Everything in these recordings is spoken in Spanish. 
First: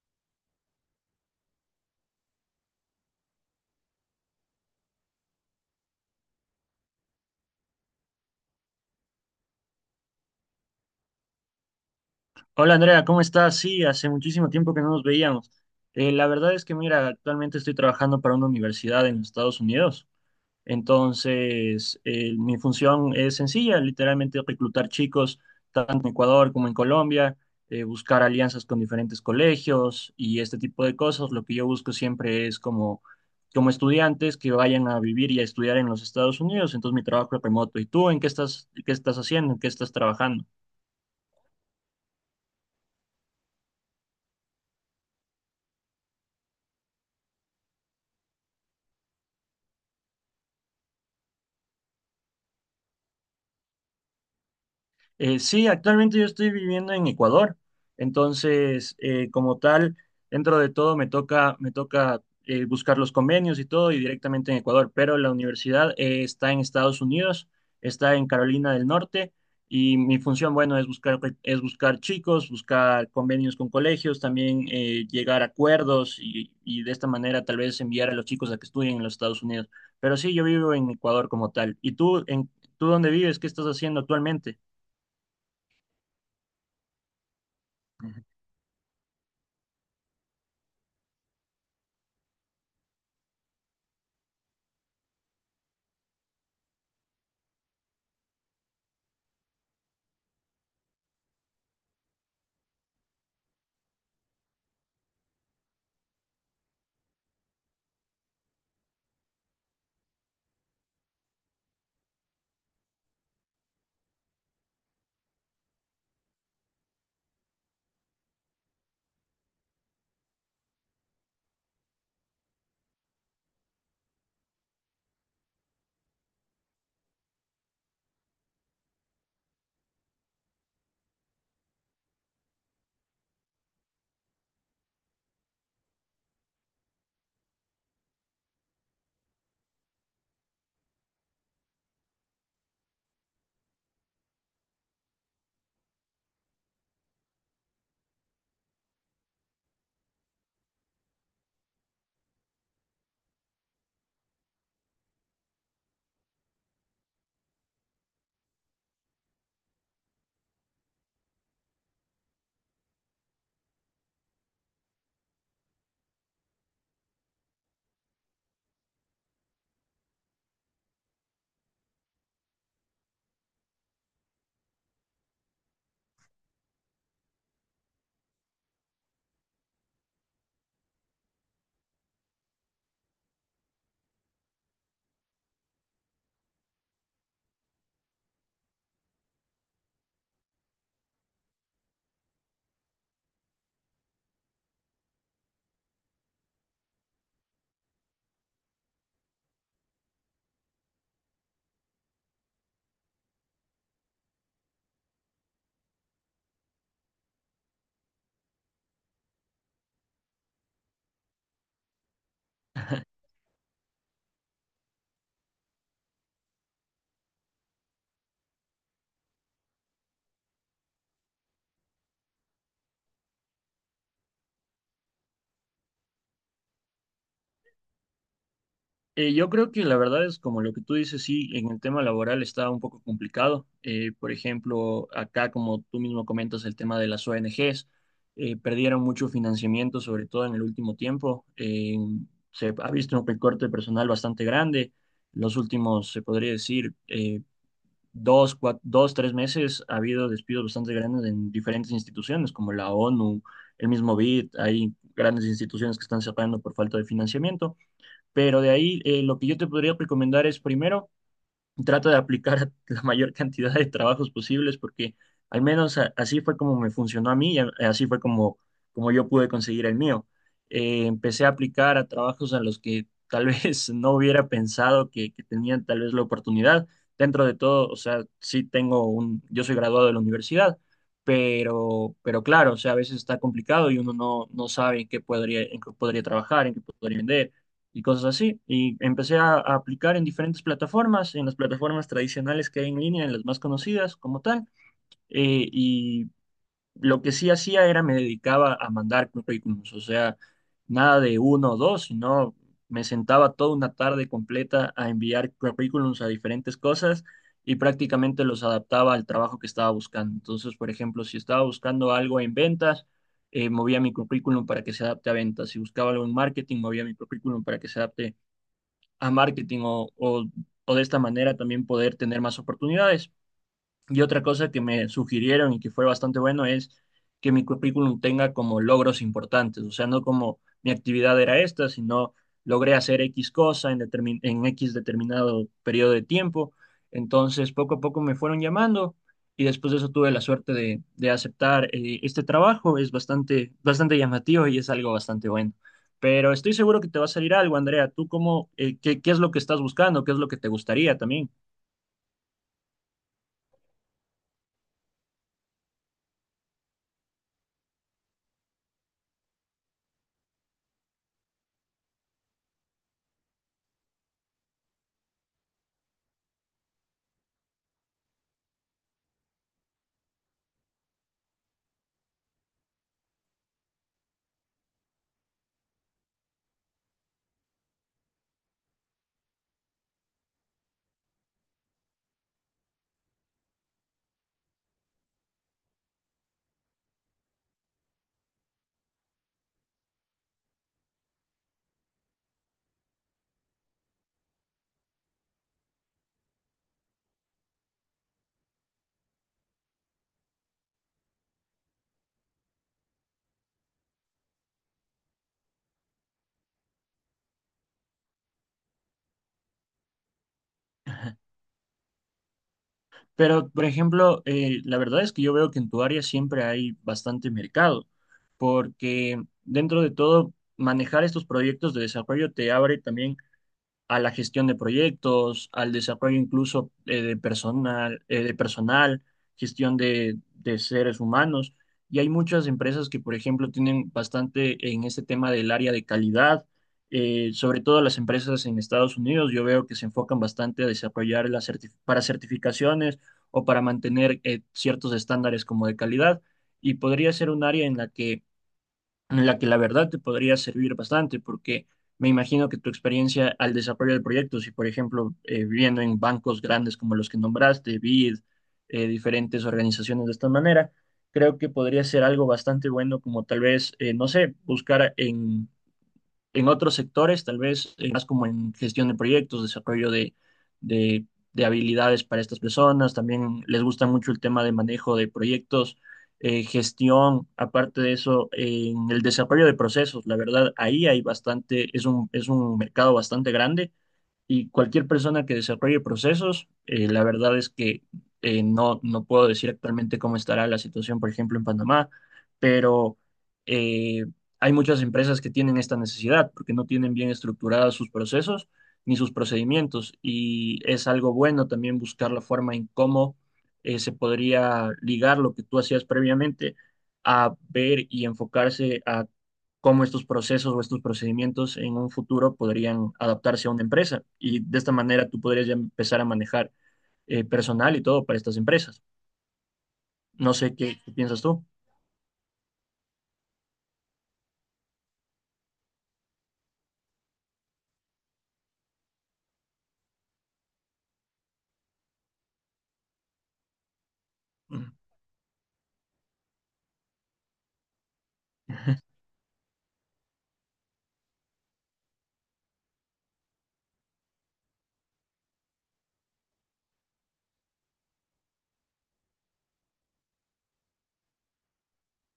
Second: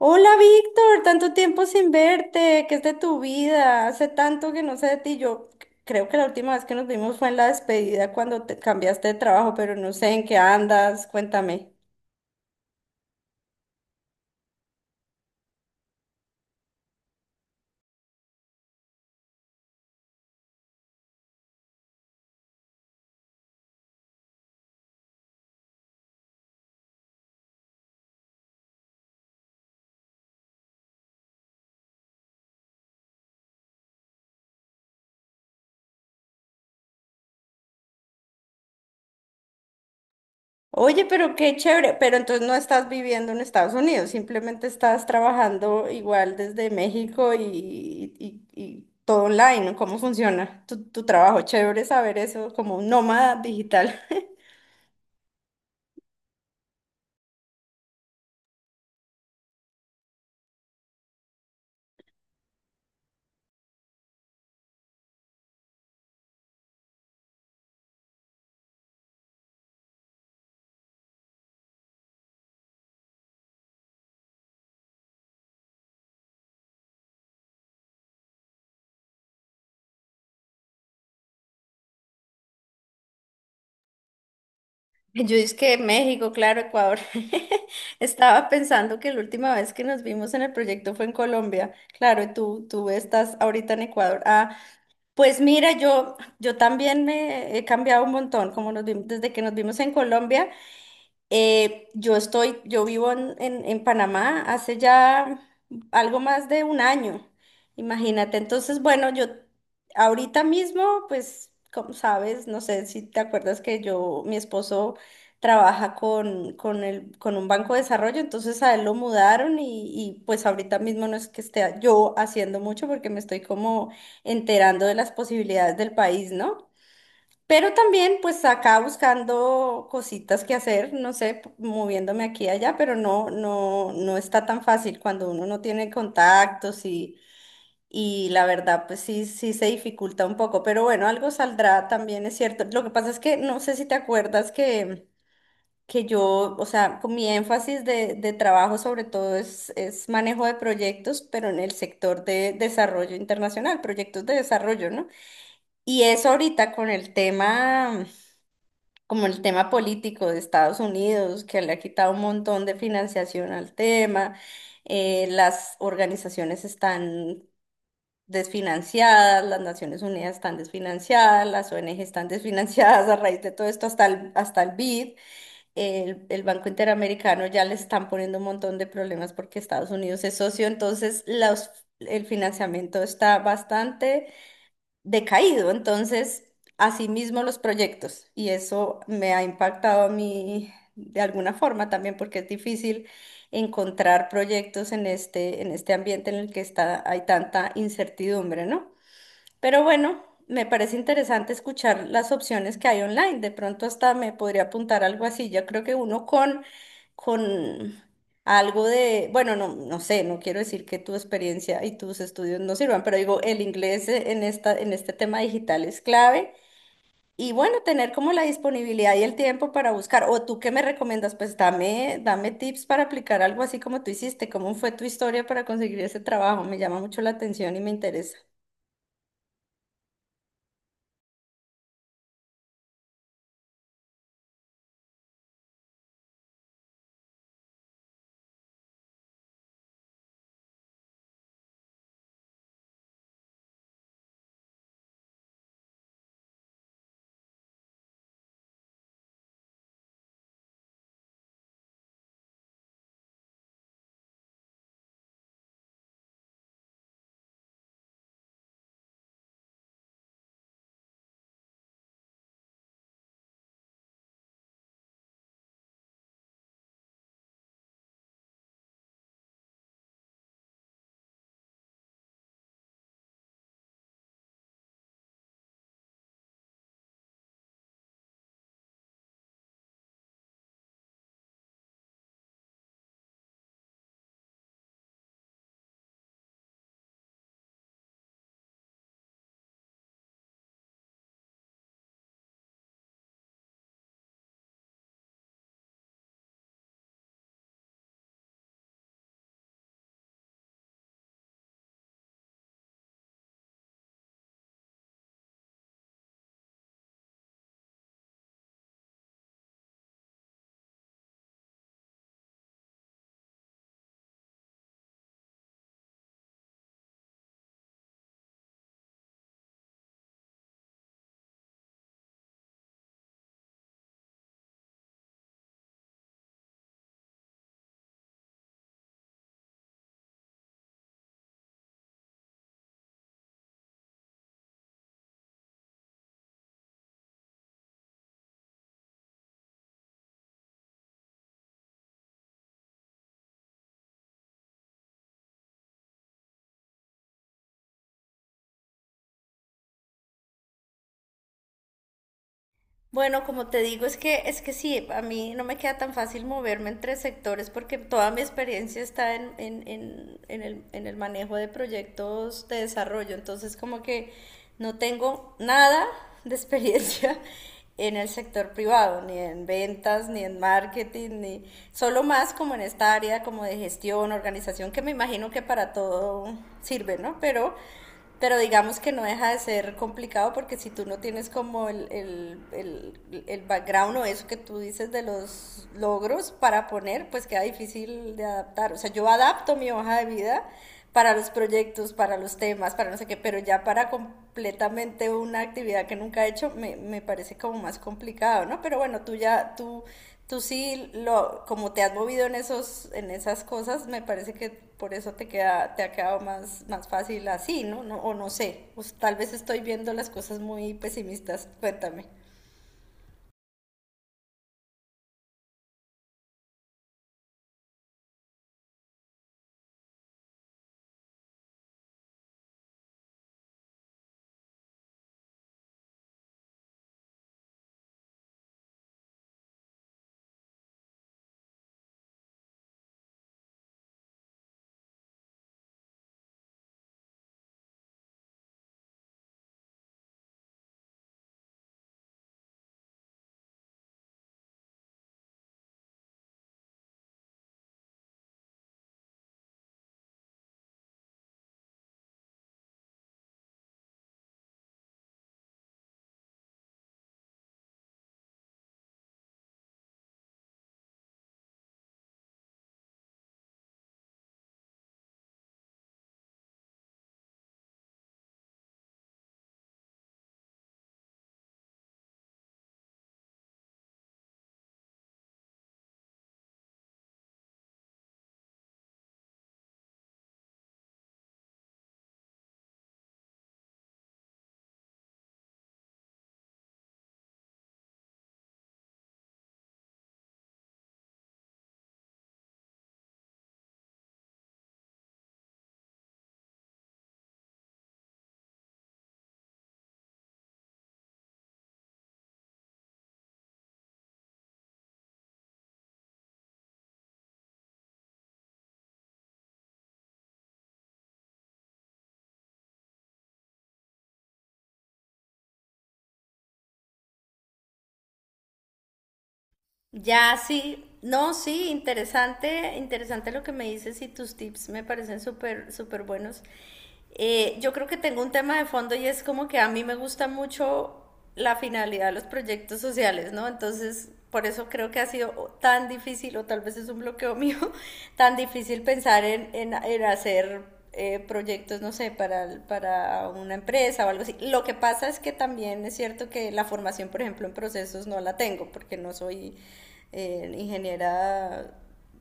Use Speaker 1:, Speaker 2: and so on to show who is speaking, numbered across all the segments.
Speaker 1: Hola Víctor, tanto tiempo sin verte, ¿qué es de tu vida? Hace tanto que no sé de ti. Yo creo que la última vez que nos vimos fue en la despedida cuando te cambiaste de trabajo, pero no sé en qué andas, cuéntame.
Speaker 2: Hola Andrea, ¿cómo estás? Sí, hace muchísimo tiempo que no nos veíamos. La verdad es que, mira, actualmente estoy trabajando para una universidad en Estados Unidos. Entonces, mi función es sencilla, literalmente reclutar chicos tanto en Ecuador como en Colombia, buscar alianzas con diferentes colegios y este tipo de cosas. Lo que yo busco siempre es como, como estudiantes que vayan a vivir y a estudiar en los Estados Unidos. Entonces, mi trabajo es remoto. ¿Y tú en qué estás haciendo? ¿En qué estás trabajando?
Speaker 1: Oye, pero qué chévere, pero entonces no estás viviendo en Estados Unidos, simplemente estás trabajando igual desde México y todo online, ¿no? ¿Cómo funciona tu trabajo? Chévere saber eso, como un nómada digital.
Speaker 2: Sí, actualmente yo estoy viviendo en Ecuador, entonces como tal, dentro de todo me toca, me toca buscar los convenios y todo y directamente en Ecuador, pero la universidad está en Estados Unidos, está en Carolina del Norte y mi función, bueno, es buscar chicos, buscar convenios con colegios, también llegar a acuerdos y de esta manera tal vez enviar a los chicos a que estudien en los Estados Unidos. Pero sí, yo vivo en Ecuador como tal. ¿Y tú, en, tú dónde vives? ¿Qué estás haciendo actualmente?
Speaker 1: Yo es que México, claro, Ecuador. Estaba pensando que la última vez que nos vimos en el proyecto fue en Colombia. Claro, y tú estás ahorita en Ecuador. Ah, pues mira, yo también me he cambiado un montón, como nos vimos, desde que nos vimos en Colombia. Yo estoy, yo vivo en Panamá hace ya algo más de un año, imagínate. Entonces, bueno, yo ahorita mismo, pues, como sabes, no sé si te acuerdas que yo, mi esposo trabaja con un banco de desarrollo, entonces a él lo mudaron y pues ahorita mismo no es que esté yo haciendo mucho porque me estoy como enterando de las posibilidades del país, ¿no? Pero también, pues acá buscando cositas que hacer, no sé, moviéndome aquí y allá, pero no, no, no está tan fácil cuando uno no tiene contactos y la verdad, pues sí, sí se dificulta un poco. Pero bueno, algo saldrá también, es cierto. Lo que pasa es que no sé si te acuerdas que yo, o sea, con mi énfasis de trabajo sobre todo es manejo de proyectos, pero en el sector de desarrollo internacional, proyectos de desarrollo, ¿no? Y eso ahorita con el tema como el tema político de Estados Unidos, que le ha quitado un montón de financiación al tema, las organizaciones están desfinanciadas, las Naciones Unidas están desfinanciadas, las ONG están desfinanciadas a raíz de todo esto, hasta el BID, el Banco Interamericano ya le están poniendo un montón de problemas porque Estados Unidos es socio, entonces el financiamiento está bastante decaído. Entonces, asimismo los proyectos. Y eso me ha impactado a mí de alguna forma también porque es difícil encontrar proyectos en este ambiente en el que está, hay tanta incertidumbre, ¿no? Pero bueno, me parece interesante escuchar las opciones que hay online. De pronto hasta me podría apuntar algo así. Yo creo que uno con algo de, bueno, no, no sé, no quiero decir que tu experiencia y tus estudios no sirvan, pero digo, el inglés en este tema digital es clave. Y bueno, tener como la disponibilidad y el tiempo para buscar. O tú qué me recomiendas, pues dame, dame tips para aplicar algo así como tú hiciste. ¿Cómo fue tu historia para conseguir ese trabajo? Me llama mucho la atención y me interesa.
Speaker 2: Yo creo que la verdad es como lo que tú dices, sí, en el tema laboral está un poco complicado. Por ejemplo, acá, como tú mismo comentas, el tema de las ONGs, perdieron mucho financiamiento, sobre todo en el último tiempo. Se ha visto un recorte de personal bastante grande. Los últimos, se podría decir, dos, dos, tres meses ha habido despidos bastante grandes en diferentes instituciones, como la ONU, el mismo BID, hay grandes instituciones que están cerrando por falta de financiamiento. Pero de ahí, lo que yo te podría recomendar es primero, trata de aplicar la mayor cantidad de trabajos posibles porque al menos así fue como me funcionó a mí y así fue como, como yo pude conseguir el mío. Empecé a aplicar a trabajos a los que tal vez no hubiera pensado que tenían tal vez la oportunidad. Dentro de todo, o sea, sí tengo un, yo soy graduado de la universidad, pero claro, o sea, a veces está complicado y uno no, no sabe en qué podría trabajar, en qué podría vender y cosas así. Y empecé a aplicar en diferentes plataformas, en las plataformas tradicionales que hay en línea, en las más conocidas como tal. Y lo que sí hacía era me dedicaba a mandar currículums, o sea, nada de uno o dos, sino me sentaba toda una tarde completa a enviar currículums a diferentes cosas. Y prácticamente los adaptaba al trabajo que estaba buscando. Entonces, por ejemplo, si estaba buscando algo en ventas, movía mi currículum para que se adapte a ventas. Si buscaba algo en marketing, movía mi currículum para que se adapte a marketing o de esta manera también poder tener más oportunidades. Y otra cosa que me sugirieron y que fue bastante bueno es que mi currículum tenga como logros importantes, o sea, no como mi actividad era esta, sino logré hacer X cosa en, en X determinado periodo de tiempo. Entonces, poco a poco me fueron llamando y después de eso tuve la suerte de aceptar este trabajo. Es bastante, bastante llamativo y es algo bastante bueno. Pero estoy seguro que te va a salir algo, Andrea. ¿Tú cómo, qué, qué es lo que estás buscando? ¿Qué es lo que te gustaría también?
Speaker 1: Bueno, como te digo, es que sí, a mí no me queda tan fácil moverme entre sectores porque toda mi experiencia está en el manejo de proyectos de desarrollo, entonces como que no tengo nada de experiencia en el sector privado, ni en ventas, ni en marketing, ni solo más como en esta área como de gestión, organización, que me imagino que para todo sirve, ¿no? Pero digamos que no deja de ser complicado porque si tú no tienes como el background o eso que tú dices de los logros para poner, pues queda difícil de adaptar. O sea, yo adapto mi hoja de vida para los proyectos, para los temas, para no sé qué, pero ya para completamente una actividad que nunca he hecho me parece como más complicado, ¿no? Pero bueno, tú sí, lo, como te has movido en, esos, en esas cosas, me parece que por eso queda, te ha quedado más, más fácil así, ¿no? no o no sé, pues, tal vez estoy viendo las cosas muy pesimistas, cuéntame.
Speaker 2: Pero, por ejemplo, la verdad es que yo veo que en tu área siempre hay bastante mercado, porque dentro de todo, manejar estos proyectos de desarrollo te abre también a la gestión de proyectos, al desarrollo incluso de personal, de personal, gestión de seres humanos. Y hay muchas empresas que, por ejemplo, tienen bastante en este tema del área de calidad, sobre todo las empresas en Estados Unidos. Yo veo que se enfocan bastante a desarrollar las para certificaciones o para mantener ciertos estándares como de calidad. Y podría ser un área en la que la verdad te podría servir bastante, porque me imagino que tu experiencia al desarrollo del proyecto, si por ejemplo, viviendo en bancos grandes como los que nombraste, BID, diferentes organizaciones de esta manera, creo que podría ser algo bastante bueno como tal vez, no sé, buscar en otros sectores, tal vez más como en gestión de proyectos, desarrollo de, de habilidades para estas personas, también les gusta mucho el tema de manejo de proyectos, gestión, aparte de eso, en el desarrollo de procesos, la verdad, ahí hay bastante, es un mercado bastante grande y cualquier persona que desarrolle procesos, la verdad es que no, no puedo decir actualmente cómo estará la situación, por ejemplo, en Panamá, pero eh, hay muchas empresas que tienen esta necesidad porque no tienen bien estructurados sus procesos ni sus procedimientos. Y es algo bueno también buscar la forma en cómo se podría ligar lo que tú hacías previamente a ver y enfocarse a cómo estos procesos o estos procedimientos en un futuro podrían adaptarse a una empresa. Y de esta manera tú podrías ya empezar a manejar personal y todo para estas empresas.
Speaker 1: Ya,
Speaker 2: No sé qué,
Speaker 1: sí,
Speaker 2: qué piensas
Speaker 1: no,
Speaker 2: tú.
Speaker 1: sí, interesante, interesante lo que me dices y tus tips me parecen súper, súper buenos. Yo creo que tengo un tema de fondo y es como que a mí me gusta mucho la finalidad de los proyectos sociales, ¿no? Entonces, por eso creo que ha sido tan difícil, o tal vez es un bloqueo mío, tan difícil pensar en hacer proyectos, no sé, para una empresa o algo así. Lo que pasa es que también es cierto que la formación, por ejemplo, en procesos no la tengo porque no soy ingeniera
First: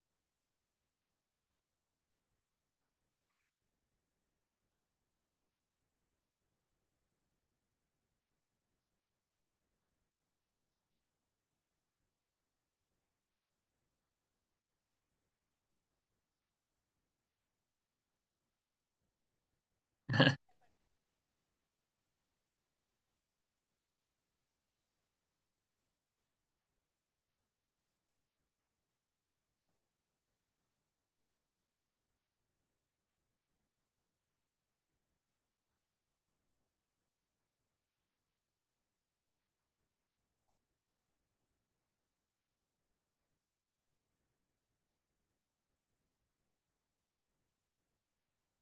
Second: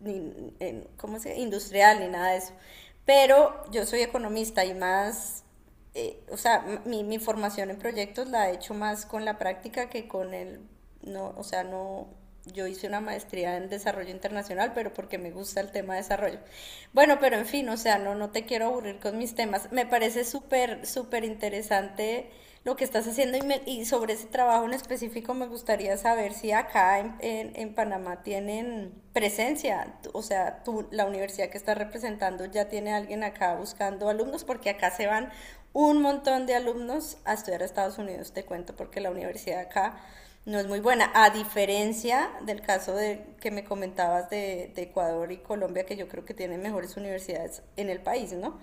Speaker 1: ni, en, ¿cómo se? Industrial ni nada de eso. Pero yo soy economista y más o sea, mi formación en proyectos la he hecho más con la práctica que con el, no, o sea, no, yo hice una maestría en desarrollo internacional, pero porque me gusta el tema de desarrollo. Bueno, pero en fin, o sea, no, no te quiero aburrir con mis temas. Me parece súper, súper interesante lo que estás haciendo y, me, y sobre ese trabajo en específico me gustaría saber si acá en Panamá tienen presencia, o sea, tú, la universidad que estás representando ya tiene alguien acá buscando alumnos, porque acá se van un montón de alumnos a estudiar a Estados Unidos, te cuento, porque la universidad acá no es muy buena, a diferencia del caso de, que me comentabas de Ecuador y Colombia, que yo creo que tienen mejores universidades en el país, ¿no?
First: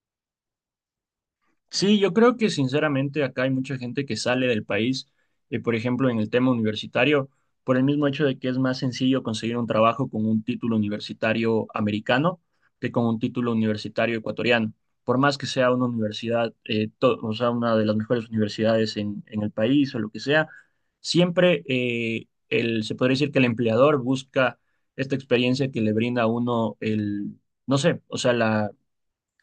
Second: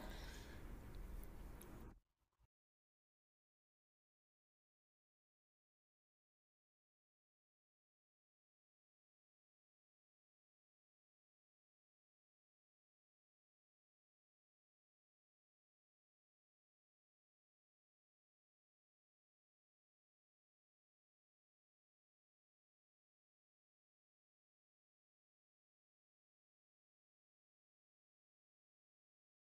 Speaker 2: Sí, yo creo que sinceramente acá hay mucha gente que sale del país, por ejemplo, en el tema universitario, por el mismo hecho de que es más sencillo conseguir un trabajo con un título universitario americano que con un título universitario ecuatoriano. Por más que sea una universidad, o sea, una de las mejores universidades en el país o lo que sea, siempre el, se podría decir que el empleador busca esta experiencia que le brinda a uno el, no sé, o sea,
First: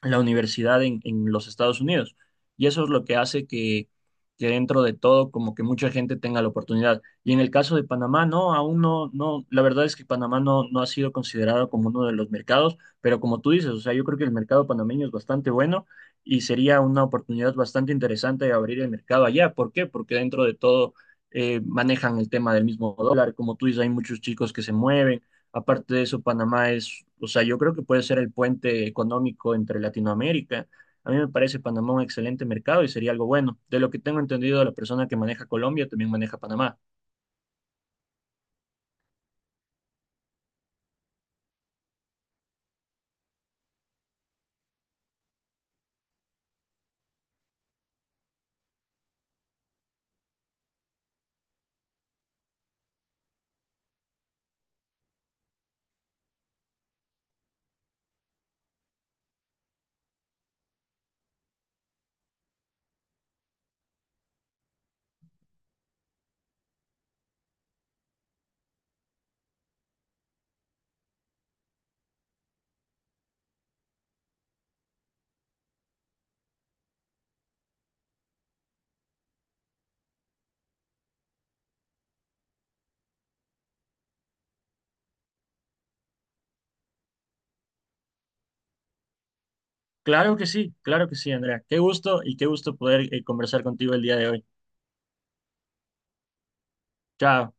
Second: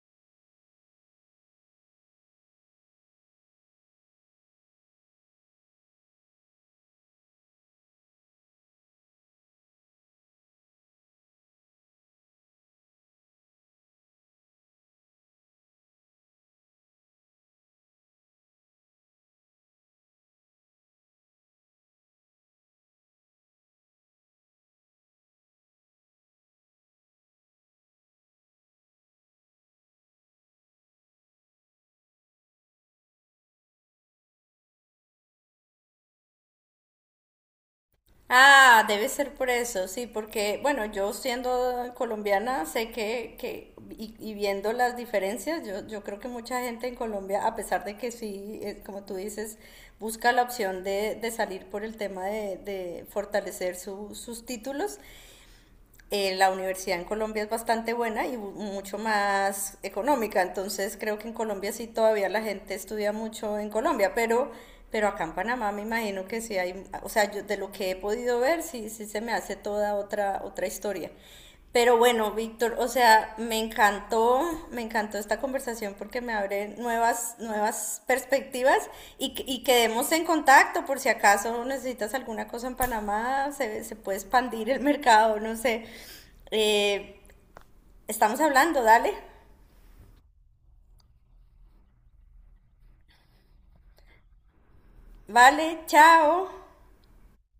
Speaker 2: la universidad en los Estados Unidos. Y eso es lo que hace que dentro de todo como que mucha gente tenga la oportunidad. Y en el caso de Panamá, no, aún no, no, la verdad es que Panamá no, no ha sido considerado como uno de los mercados, pero como tú dices, o sea, yo creo que el mercado panameño es bastante bueno y sería una oportunidad bastante interesante de abrir el mercado allá. ¿Por qué? Porque dentro de todo manejan el tema del mismo dólar, como tú dices, hay muchos chicos que se mueven. Aparte de eso, Panamá es, o sea, yo creo que puede ser el puente económico entre Latinoamérica. A mí me parece Panamá un excelente mercado y sería algo bueno. De lo que tengo entendido, la persona que maneja Colombia también maneja Panamá.
Speaker 1: Ah, debe ser por eso, sí, porque, bueno, yo siendo colombiana, sé que y viendo las diferencias, yo creo que mucha gente en Colombia, a pesar de que sí, como tú dices, busca la opción de salir por el tema de fortalecer sus títulos, la universidad en Colombia es bastante buena y mucho más económica, entonces creo que en Colombia sí todavía la gente estudia mucho en Colombia, pero acá en Panamá me imagino que sí hay, o sea, yo de lo que he podido ver sí, sí se me hace toda otra, otra historia. Pero bueno, Víctor, o sea, me encantó esta conversación porque me abre nuevas, nuevas perspectivas y, y quedemos en contacto por si acaso necesitas alguna cosa en Panamá, se puede expandir el mercado, no sé. Eh, estamos hablando, dale.
Speaker 2: Claro que sí, Andrea. Qué gusto y qué gusto poder conversar contigo el día de hoy.
Speaker 1: Vale, chao.
Speaker 2: Chao.